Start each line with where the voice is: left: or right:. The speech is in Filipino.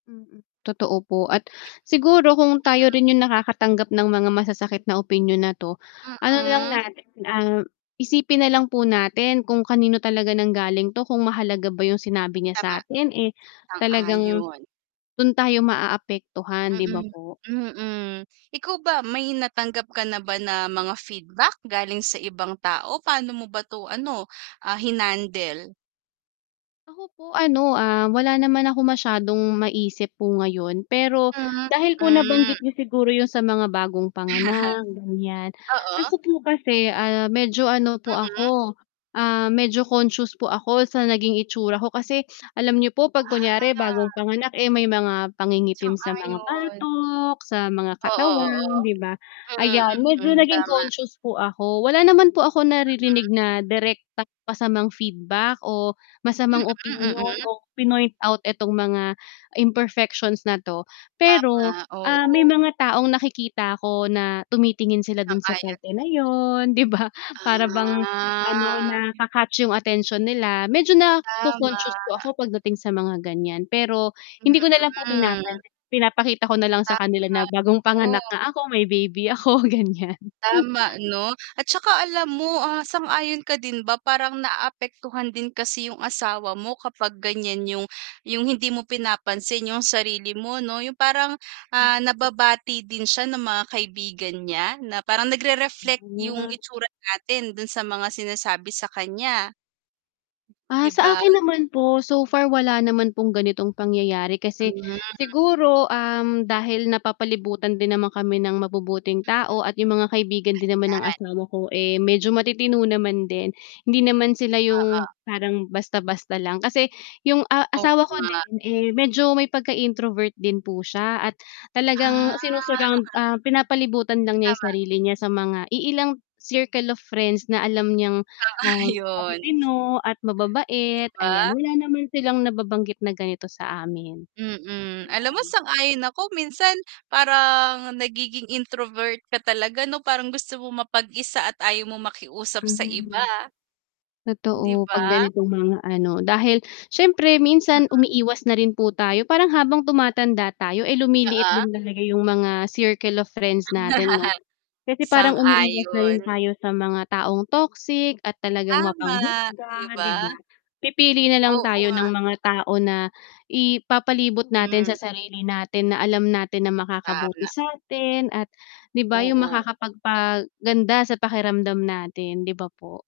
left: Mm. Totoo po, at siguro kung tayo rin yung nakakatanggap ng mga masasakit na opinyon na 'to, ano na lang
right: Mm.
left: natin ah, isipin nalang po natin kung kanino talaga nang galing to kung mahalaga ba yung sinabi niya
right: Tama,
left: sa'tin, eh, talagang
right: sang-ayon.
left: dun tayo maaapektuhan, 'di ba,
right: Mm.
left: po?
right: Mm. Ikaw ba may natanggap ka na ba na mga feedback galing sa ibang tao? Paano mo ba 'to, ano, ah, hinandle?
left: Ako, po ano, ah, wala naman ako masyadong maisip po ngayon, pero
right: Mm.
left: dahil po
right: Mm.
left: nabanggit nyo siguro yun sa mga bagong panganak, ganyan.
right: Oo.
left: Ako po kasi, ah, medyo ano po
right: Mm.
left: ako, ah, medyo conscious po ako sa naging itsura ko kasi alam niyo po pag kunyari bagong
right: Ah.
left: panganak, eh, may mga pangingitim sa mga
right: Sang-ayon.
left: batok, sa mga
right: Oo, oo.
left: katawan, 'di ba.
right: Mm,
left: Ayan, medyo
right: mm.
left: naging
right: Tama.
left: conscious po ako wala naman po ako naririnig
right: Mhm.
left: na direktang masamang feedback o masamang
right: Mm.
left: opinyon
right: Mm.
left: o pinoint-out itong mga imperfections na 'to, pero
right: Tama,
left: ah, may
right: oo.
left: mga taong nakikita ko na tumitingin sila dun sa
right: Sang-ayon.
left: parte na yun, 'di ba. Para bang, ano,
right: Ah.
left: naka-catch yung atensyon nila, medyo
right: Tama.
left: naco-conscious po ako pagdating sa mga ganyan, pero hindi ko nalang po
right: Mm.
left: pinapan pinapakita ko nalang sa kanila
right: Tama,
left: na, bagong panganak
right: oo.
left: nga ako, may baby ako, ganyan.
right: Tama, 'no? Atsaka alam mo, ah, sang-ayon ka din ba parang naapektuhan din kasi yung asawa mo kapag ganyan yung, yung hindi mo pinapansin yung sarili mo 'no? Yung parang ah, nababati din siya ng mga kaibigan niya na parang nagre-reflect yung
left: Mm.
right: itsura natin dun sa mga sinasabi sa kanya.
left: Ah,
right: 'Di
left: sa
right: ba?
left: akin naman po so far, wala naman pong ganitong pangyayari kasi,
right: Mm.
left: siguro, um, dahil napapalibutan din naman kami ng mabubuting tao at 'yung mga kaibigan din naman ng
right: 'Yan.
left: asawa ko, eh, medyo matitino naman din. Hindi naman sila yung
right: Oo.
left: parang basta-basta lang kasi yung, ah,
right: O,
left: asawa ko
right: Nga.
left: din eh, medyo may pagka-introvert din po siya at talagang
right: Ah.
left: sinu-surround, ah, pinapalibutan lang niya yung
right: Tama.
left: sarili niya sa mga iilang circle of friends na alam niyang
right: Ah,
left: ah,
right: yun.
left: matitino at
right: 'Di
left: mababait, ayan.
right: ba?
left: Wala naman silang nababanggit na ganito sa amin.
right: Mm. Alam mo
left: Ayan.
right: sang-ayon ako minsan parang nagiging introvert ka talaga, 'no, parang gusto mo mapag-isa at ayaw mong makiusap sa iba.
left: Hmm.
right: 'Di
left: Totoo, pag
right: ba?
left: ganitong mga, ano, dahil syempre
right: Mm.
left: minsan umiiwas na rin po tayo parang habang tumatanda tayo ay lumiliit
right: Oo.
left: din talaga yung mga circle of friends natin, 'no? Kasi parang umiiwas na rin
right: Sang-ayon.
left: tayo sa mga taong toxic at talagang
right: Tama. 'Di
left: mapanghusga, 'di
right: ba?
left: ba? Pipili nalang
right: Oo
left: tayo ng
right: nga
left: mga tao na ipapalibot natin
right: Hmm.
left: sa sarili natin na alam natin na makakabuti
right: Tama.
left: satin, at, 'di ba, 'yung
right: Oo.
left: makakapagpa-ganda sa pakiramdam natin, 'di ba, po?